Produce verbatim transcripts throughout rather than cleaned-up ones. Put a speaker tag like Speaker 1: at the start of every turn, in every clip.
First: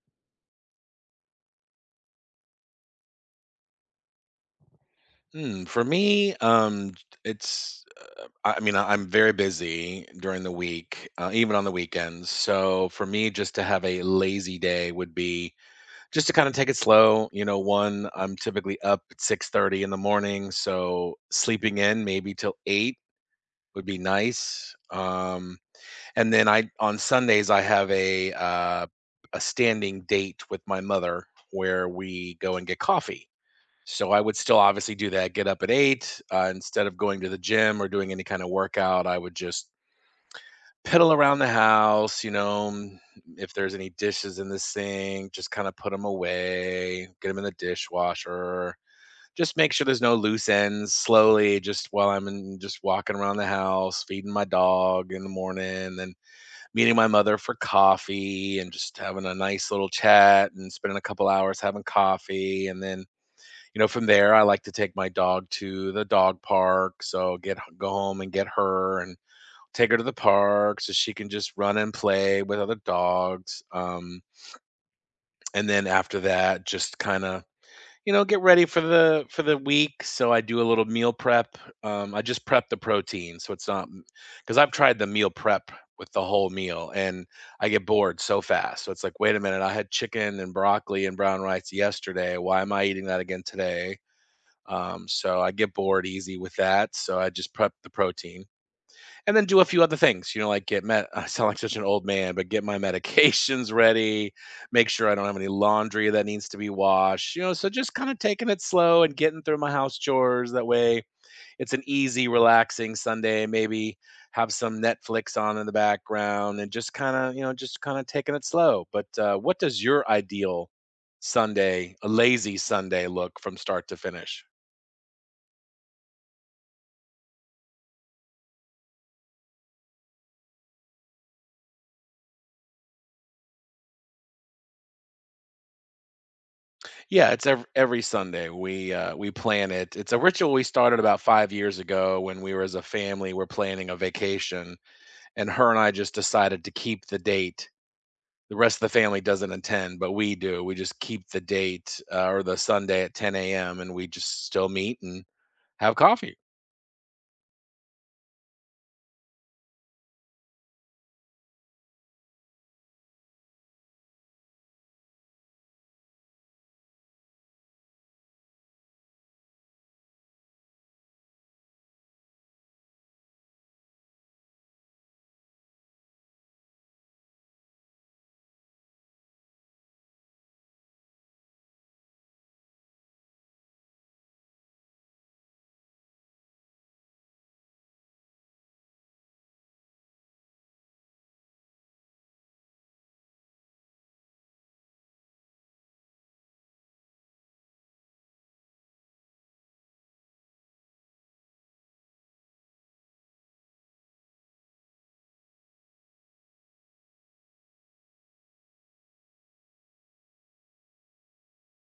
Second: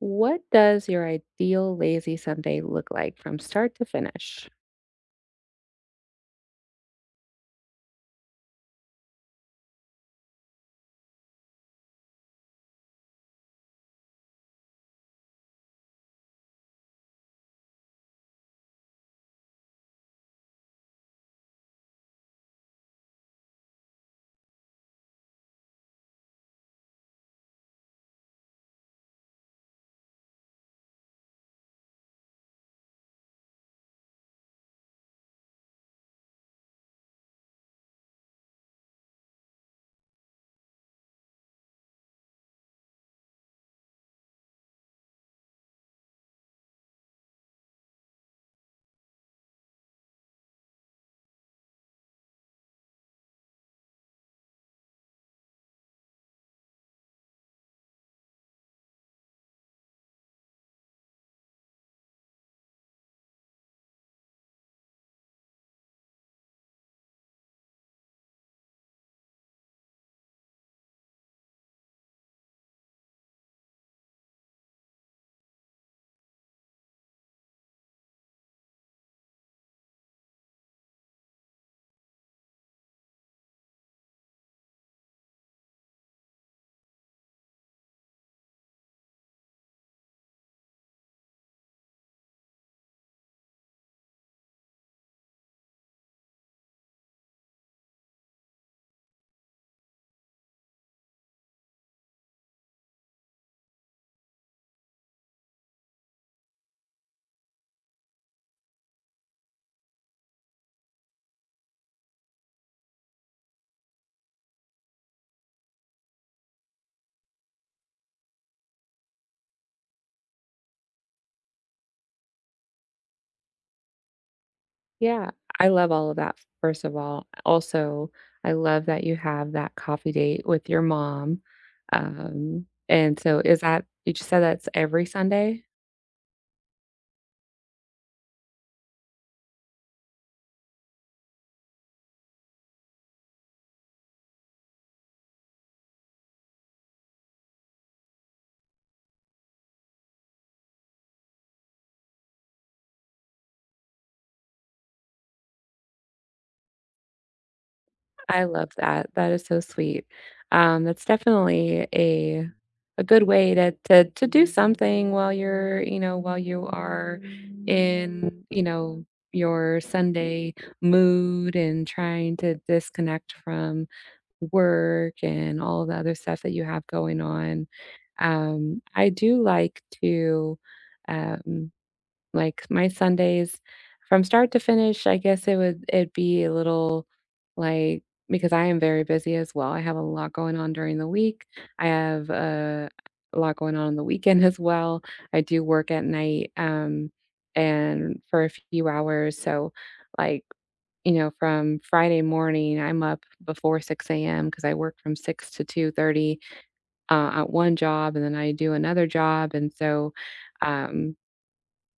Speaker 1: What does your ideal lazy Sunday look like from start to finish?
Speaker 2: Hmm, for me, um, it's I I mean, I- I'm very busy during the week, uh, even on the weekends. So for me, just to have a lazy day would be just to kind of take it slow. You know, one, I'm typically up at six thirty in the morning, so sleeping in maybe till eight would be nice. Um, and then I on Sundays I have a uh, a standing date with my mother where we go and get coffee, so I would still obviously do that. Get up at eight, uh, instead of going to the gym or doing any kind of workout. I would just piddle around the house. You know, mm, if there's any dishes in the sink, just kind of put them away. Get them in the dishwasher. Just make sure there's no loose ends. Slowly, just while I'm in, just walking around the house, feeding my dog in the morning, then meeting my mother for coffee, and just having a nice little chat and spending a couple hours having coffee, and then, you know, from there, I like to take my dog to the dog park. So get go home and get her and take her to the park so she can just run and play with other dogs. Um, and then after that, just kind of, you know, get ready for the for the week. So I do a little meal prep. Um, I just prep the protein, so it's not because I've tried the meal prep with the whole meal and I get bored so fast. So it's like, wait a minute, I had chicken and broccoli and brown rice yesterday. Why am I eating that again today? Um, so I get bored easy with that. So I just prep the protein and then do a few other things, you know, like get met. I sound like such an old man, but get my medications ready, make sure I don't have any laundry that needs to be washed, you know. So just kind of taking it slow and getting through my house chores. That way it's an easy, relaxing Sunday. Maybe have some Netflix on in the background and just kind of, you know, just kind of taking it slow. But uh, what does your ideal Sunday, a lazy Sunday look from start to finish?
Speaker 1: Yeah, I love all of that, first of all. Also, I love that you have that coffee date with your mom. Um, and so is that you just said that's every Sunday?
Speaker 2: Yeah, it's every, every Sunday. We uh, we plan it. It's a ritual we started about five years ago when we were as a family. We're planning a vacation, and her and I just decided to keep the date. The rest of the family doesn't attend, but we do. We just keep the date, uh, or the Sunday at ten a m, and we just still meet and have coffee.
Speaker 1: I love that. That is so sweet. Um, that's definitely a a good way to to to do something while you're, you know, while you are in, you know, your Sunday mood and trying to disconnect from work and all the other stuff that you have going on. Um, I do like to um like, my Sundays from start to finish, I guess it would it'd be a little, like, because I am very busy as well, I have a lot going on during the week. I have, uh, a lot going on on the weekend as well. I do work at night, um, and for a few hours, so, like, you know, from Friday morning, I'm up before six a m because I work from six to two thirty, uh, at one job, and then I do another job, and so, um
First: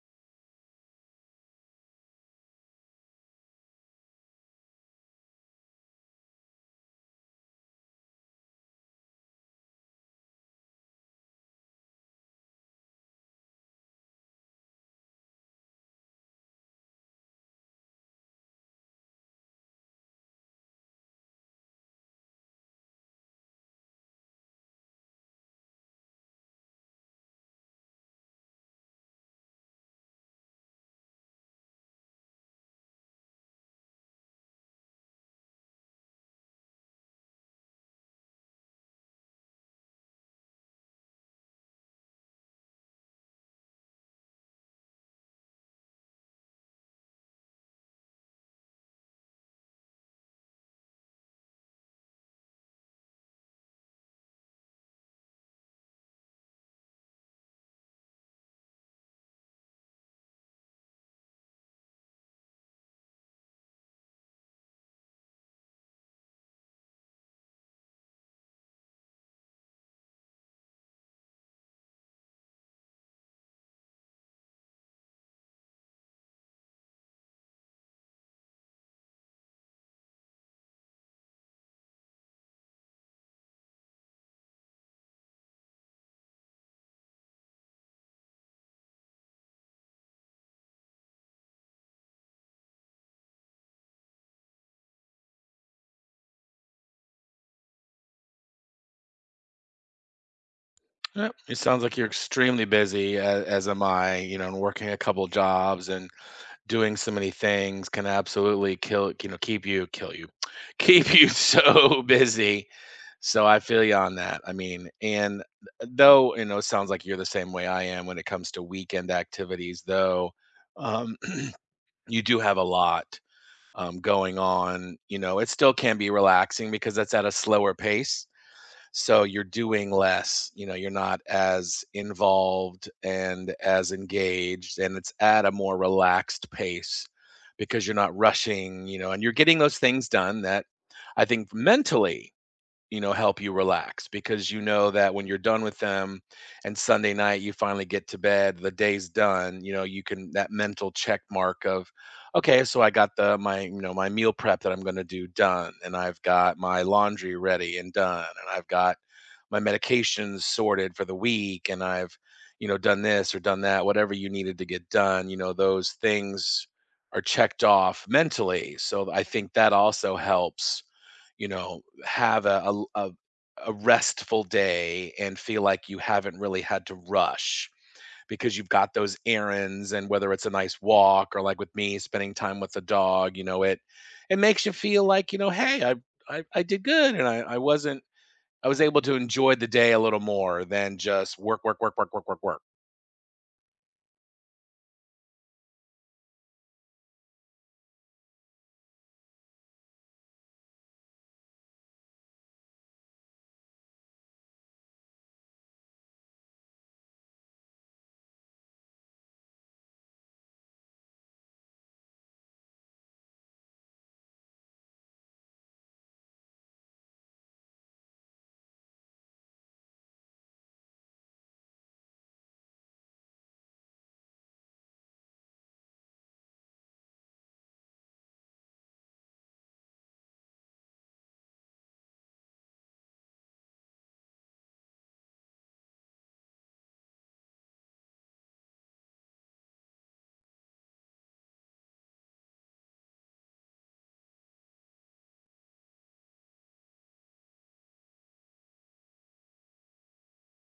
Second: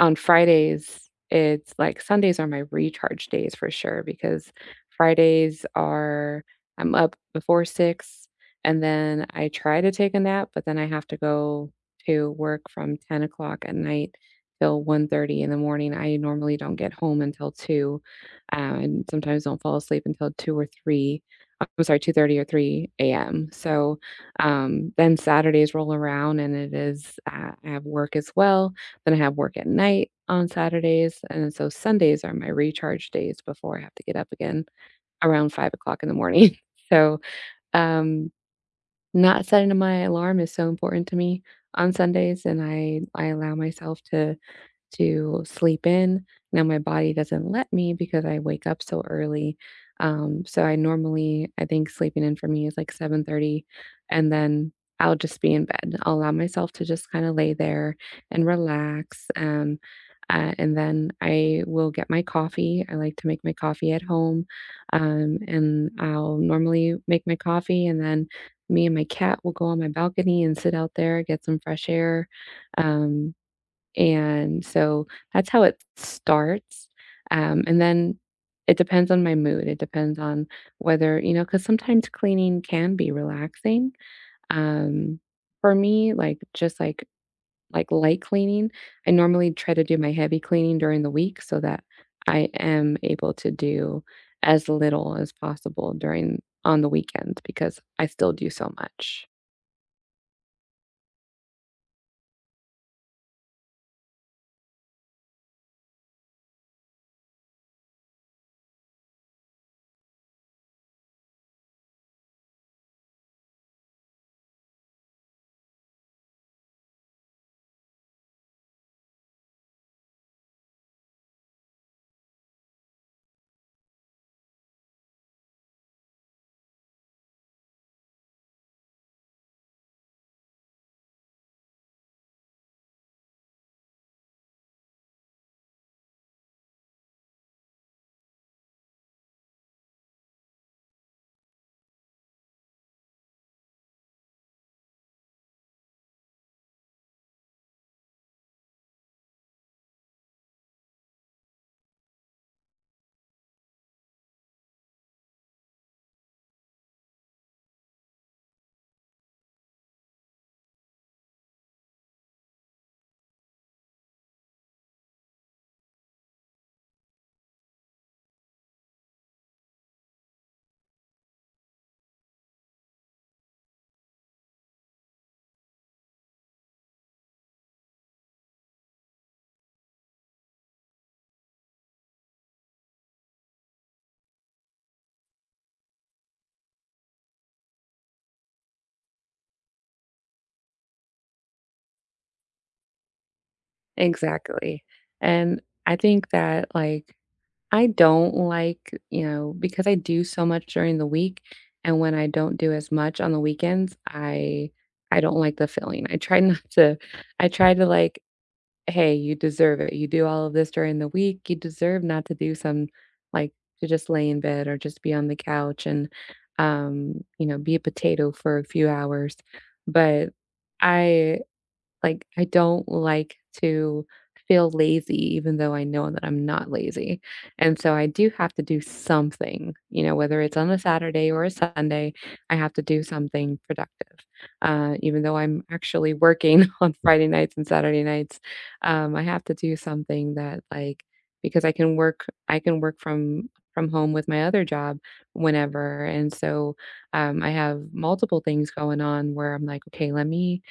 Speaker 1: on Fridays, it's like Sundays are my recharge days for sure because Fridays are, I'm up before six, and then I try to take a nap, but then I have to go to work from ten o'clock at night till one thirty in the morning. I normally don't get home until two, uh, and sometimes don't fall asleep until two or three. I'm sorry, two thirty or three a m. So, um, then Saturdays roll around and it is, uh, I have work as well. Then I have work at night on Saturdays, and so Sundays are my recharge days before I have to get up again around five o'clock in the morning. So, um, not setting my alarm is so important to me on Sundays, and I I allow myself to to sleep in. Now my body doesn't let me because I wake up so early. Um, so I normally, I think sleeping in for me is like seven thirty, and then I'll just be in bed. I'll allow myself to just kind of lay there and relax. Um, uh, and then I will get my coffee. I like to make my coffee at home, um, and I'll normally make my coffee, and then me and my cat will go on my balcony and sit out there, get some fresh air. Um, and so that's how it starts, um, and then it depends on my mood, it depends on whether, you know, because sometimes cleaning can be relaxing. Um, for me, like, just like like light cleaning, I normally try to do my heavy cleaning during the week so that I am able to do as little as possible during on the weekends because I still do so much.
Speaker 2: Yeah, it sounds like you're extremely busy, as, as am I. You know, and working a couple jobs and doing so many things can absolutely kill, you know, keep you, kill you, keep you so busy. So I feel you on that. I mean, and uh, though, you know, it sounds like you're the same way I am when it comes to weekend activities, though, um, you do have a lot um, going on. You know, it still can be relaxing because that's at a slower pace, so you're doing less, you know, you're not as involved and as engaged and it's at a more relaxed pace because you're not rushing, you know, and you're getting those things done that I think mentally, you know, help you relax because you know that when you're done with them and Sunday night you finally get to bed, the day's done, you know, you can that mental check mark of okay, so I got the my, you know, my meal prep that I'm going to do done, and I've got my laundry ready and done, and I've got my medications sorted for the week, and I've, you know, done this or done that, whatever you needed to get done, you know, those things are checked off mentally. So I think that also helps, you know, have a, a, a a restful day and feel like you haven't really had to rush because you've got those errands and whether it's a nice walk or like with me spending time with the dog, you know, it it makes you feel like, you know, hey, i i, I did good and I, I wasn't, I was able to enjoy the day a little more than just work, work, work, work, work, work, work.
Speaker 1: Exactly. And I think that, like, I don't like, you know, because I do so much during the week, and when I don't do as much on the weekends, I I don't like the feeling. I try not to I try to like, hey, you deserve it. You do all of this during the week. You deserve not to do some, like, to just lay in bed or just be on the couch and um, you know, be a potato for a few hours. But I, like, I don't like to feel lazy even though I know that I'm not lazy. And so I do have to do something, you know, whether it's on a Saturday or a Sunday, I have to do something productive. Uh, even though I'm actually working on Friday nights and Saturday nights, um, I have to do something that, like, because I can work I can work from from home with my other job whenever. And so um, I have multiple things going on where I'm like, okay, let me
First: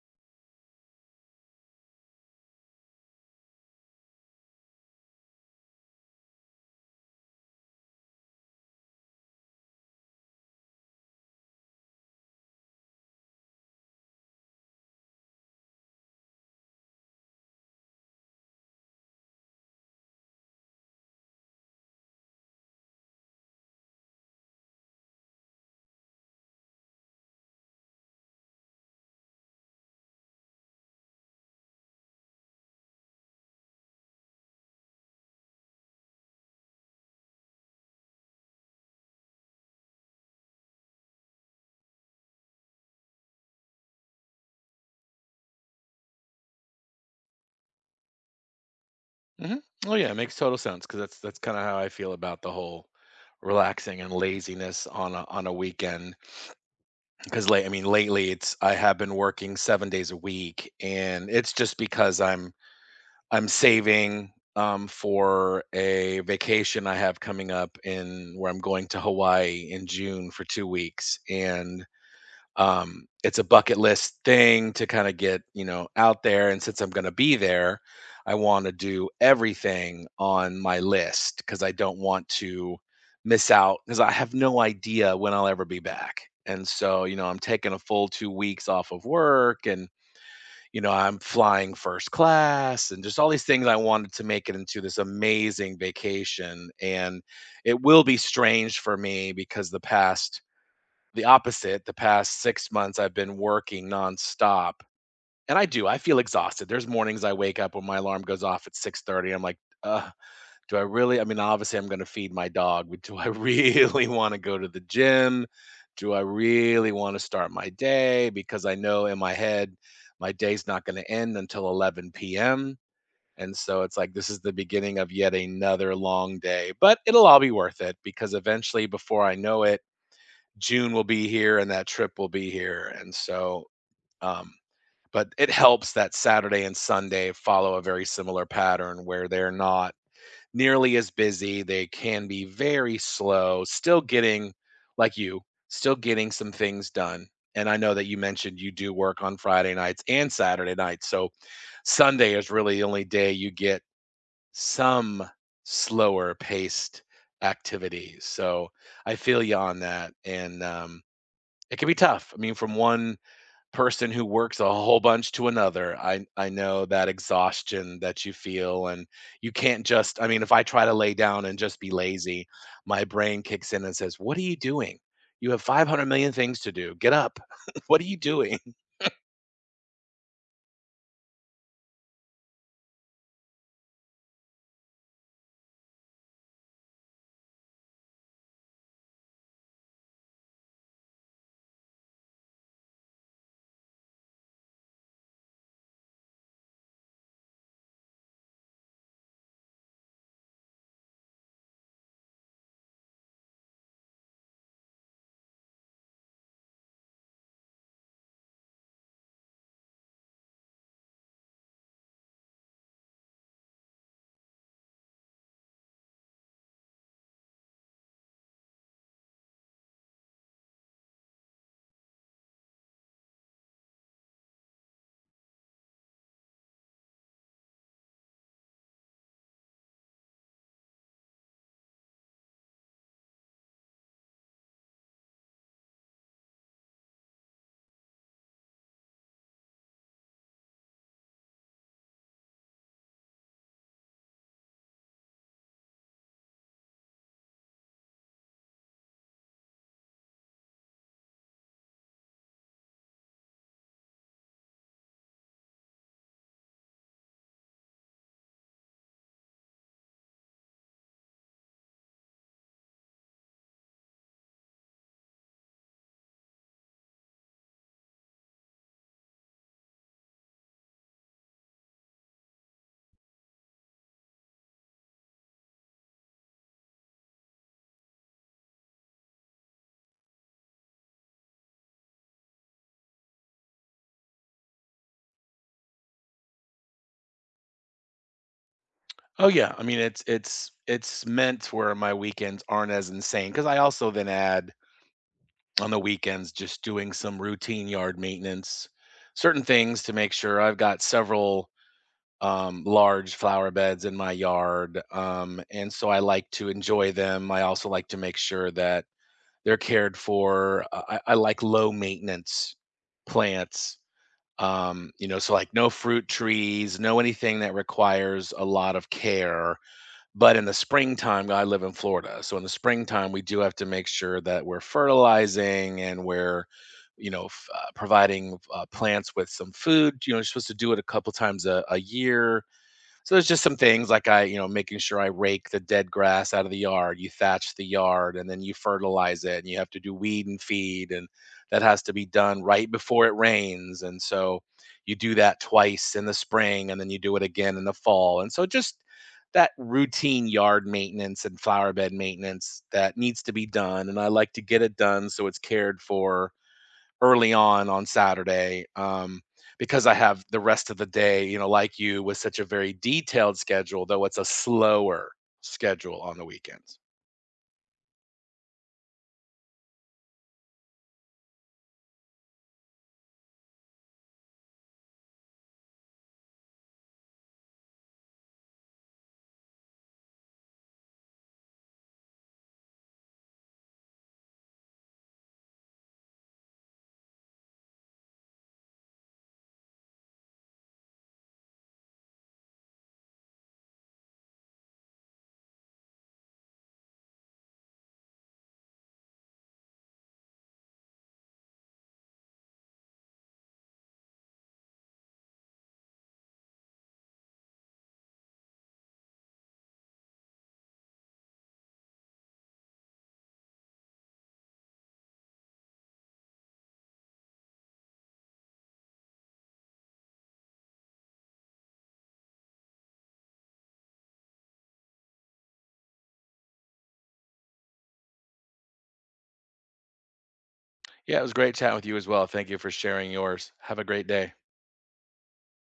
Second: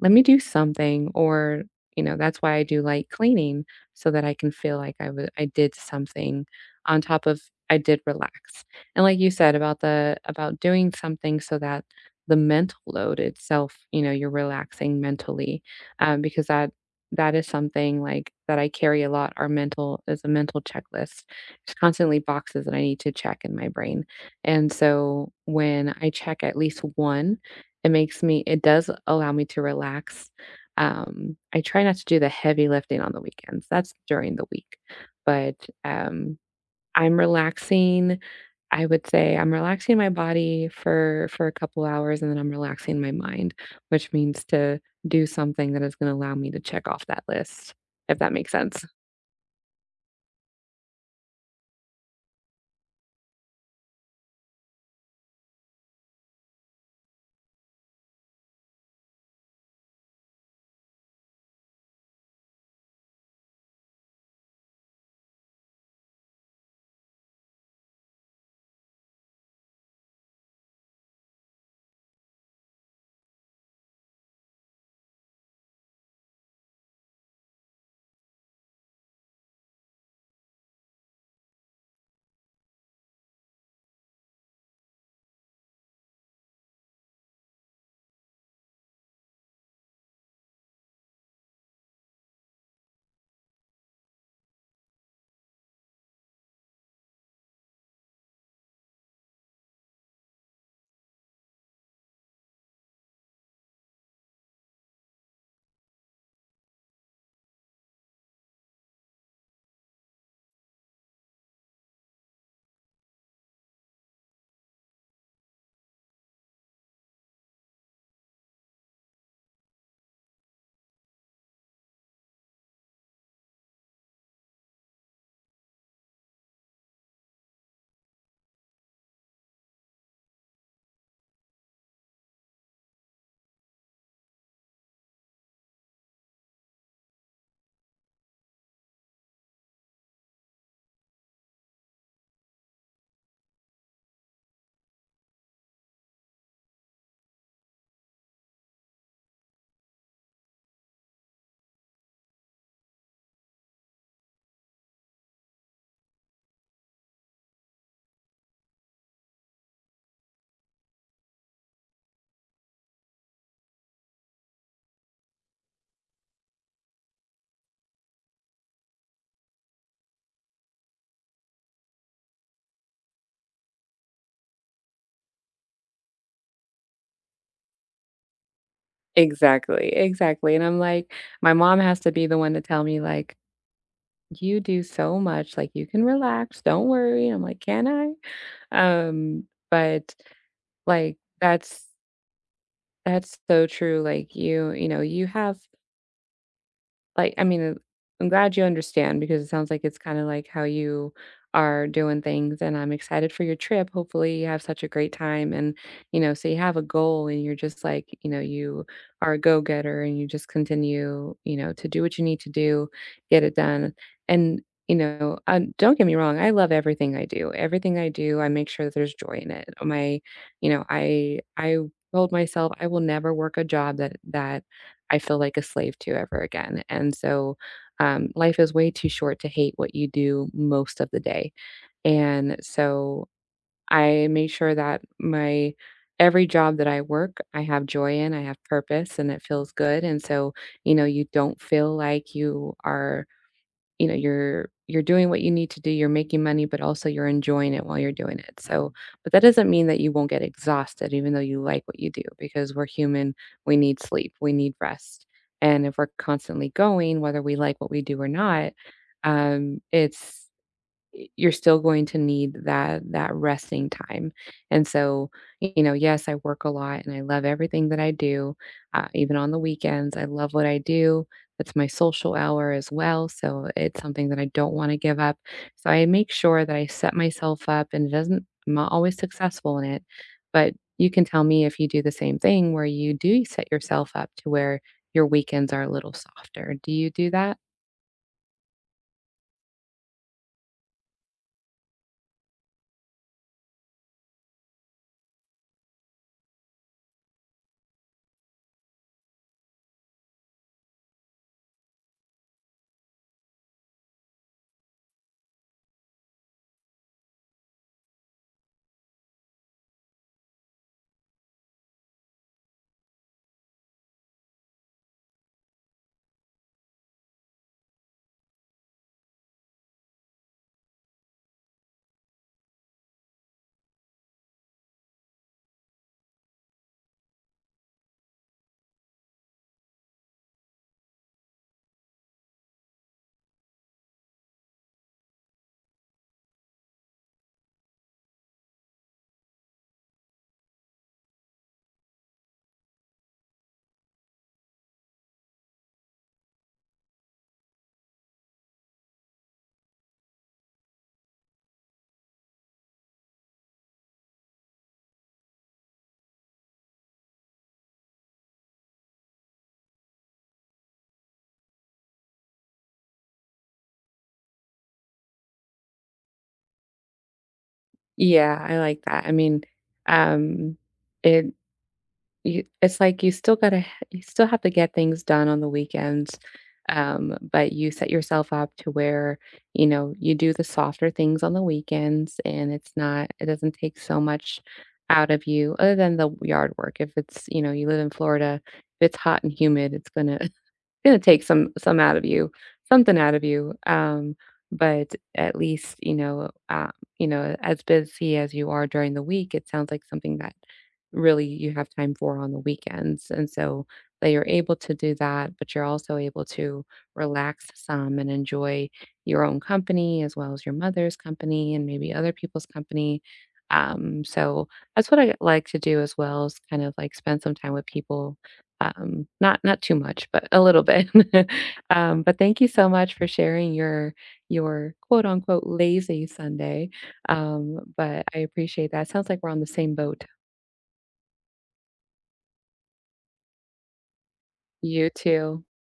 Speaker 1: let me do something or you know that's why I do light cleaning so that I can feel like i was I did something on top of I did relax and like you said about the about doing something so that the mental load itself, you know, you're relaxing mentally, um, because that that is something, like that I carry a lot, our mental is a mental checklist, it's constantly boxes that I need to check in my brain and so when I check at least one it makes me, it does allow me to relax. Um, I try not to do the heavy lifting on the weekends. That's during the week. But, um, I'm relaxing. I would say I'm relaxing my body for for a couple hours, and then I'm relaxing my mind, which means to do something that is gonna allow me to check off that list, if that makes sense.
Speaker 2: Hmm oh yeah, it makes total sense because that's that's kind of how I feel about the whole relaxing and laziness on a on a weekend because late i mean lately it's I have been working seven days a week, and it's just because i'm i'm saving, um, for a vacation I have coming up in where I'm going to Hawaii in June for two weeks. And um, It's a bucket list thing to kind of get, you know, out there. And since I'm going to be there, I want to do everything on my list because I don't want to miss out because I have no idea when I'll ever be back. And so, you know, I'm taking a full two weeks off of work and, you know, I'm flying first class and just all these things. I wanted to make it into this amazing vacation. And it will be strange for me because the past the opposite, the past six months, I've been working nonstop, and I do, I feel exhausted. There's mornings I wake up when my alarm goes off at six thirty, I'm like, "Ugh, do I really?" I mean, obviously, I'm gonna feed my dog, but do I really wanna go to the gym? Do I really wanna start my day? Because I know in my head, my day's not gonna end until eleven p m, and so it's like, this is the beginning of yet another long day, but it'll all be worth it because eventually, before I know it, June will be here and that trip will be here. And so, um, but it helps that Saturday and Sunday follow a very similar pattern where they're not nearly as busy. They can be very slow, still getting, like you, still getting some things done. And I know that you mentioned you do work on Friday nights and Saturday nights. So Sunday is really the only day you get some slower paced activities. So I feel you on that. And, um, it can be tough. I mean, from one person who works a whole bunch to another, I I know that exhaustion that you feel, and you can't just. I mean, if I try to lay down and just be lazy, my brain kicks in and says, "What are you doing? You have five hundred million things to do. Get up. What are you doing?"
Speaker 1: Exactly, exactly, and I'm like, my mom has to be the one to tell me, like, "You do so much, like, you can relax, don't worry." I'm like, "Can I?" Um, but, like, that's that's so true, like, you you know, you have like, I mean, I'm glad you understand because it sounds like it's kind of like how you are doing things, and I'm excited for your trip. Hopefully, you have such a great time, and you know, so you have a goal, and you're just like, you know, you are a go getter, and you just continue, you know, to do what you need to do, get it done, and you know, um, don't get me wrong, I love everything I do. Everything I do, I make sure that there's joy in it. My, you know, I I told myself I will never work a job that that I feel like a slave to ever again. And so, um, life is way too short to hate what you do most of the day. And so I made sure that my every job that I work, I have joy in, I have purpose, and it feels good. And so, you know, you don't feel like you are, you know, you're you're doing what you need to do, you're making money, but also you're enjoying it while you're doing it. So, but that doesn't mean that you won't get exhausted even though you like what you do because we're human, we need sleep, we need rest. And if we're constantly going, whether we like what we do or not, um, it's y- you're still going to need that that resting time and so y- you know, yes I work a lot and I love everything that I do, uh, even on the weekends I love what I do, that's my social hour as well, so it's something that I don't want to give up, so I make sure that I set myself up, and it doesn't, I'm not always successful in it, but you can tell me if you do the same thing where you do set yourself up to where your weekends are a little softer, do you do that?
Speaker 2: Oh yeah, I mean it's it's it's meant where my weekends aren't as insane because I also then add on the weekends just doing some routine yard maintenance, certain things to make sure I've got several um, large flower beds in my yard, um, and so I like to enjoy them. I also like to make sure that they're cared for. I, I like low maintenance plants. Um, you know, so like no fruit trees, no anything that requires a lot of care, but in the springtime, I live in Florida, so in the springtime, we do have to make sure that we're fertilizing and we're, you know, f- uh, providing uh, plants with some food. You know, you're supposed to do it a couple times a, a year, so there's just some things like I, you know, making sure I rake the dead grass out of the yard, you thatch the yard, and then you fertilize it, and you have to do weed and feed, and that has to be done right before it rains. And so you do that twice in the spring, and then you do it again in the fall. And so just that routine yard maintenance and flower bed maintenance that needs to be done. And I like to get it done so it's cared for early on on Saturday, um, because I have the rest of the day, you know, like you, with such a very detailed schedule, though it's a slower schedule on the weekends.
Speaker 1: Yeah, I like that. I mean, um, it you, it's like you still gotta h- you still have to get things done on the weekends, um, but you set yourself up to where you know you do the softer things on the weekends, and it's not, it doesn't take so much out of you other than the yard work. If it's, you know, you live in Florida, if it's hot and humid, it's gonna gonna take some some out of you, something out of you. Um, but at least, you know, uh, you know, as busy as you are during the week, it sounds like something that really you have time for on the weekends. And so that you're able to do that, but you're also able to relax some and enjoy your own company as well as your mother's company and maybe other people's company. Um, so that's what I like to do as well, is kind of like spend some time with people, um, not not too much, but a little bit. Um, but thank you so much for sharing your your quote unquote lazy Sunday. Um, but I appreciate that. Sounds like we're on the same boat.
Speaker 2: Yeah, it was great chatting with you as well. Thank you for sharing yours. Have a great day.
Speaker 1: You too.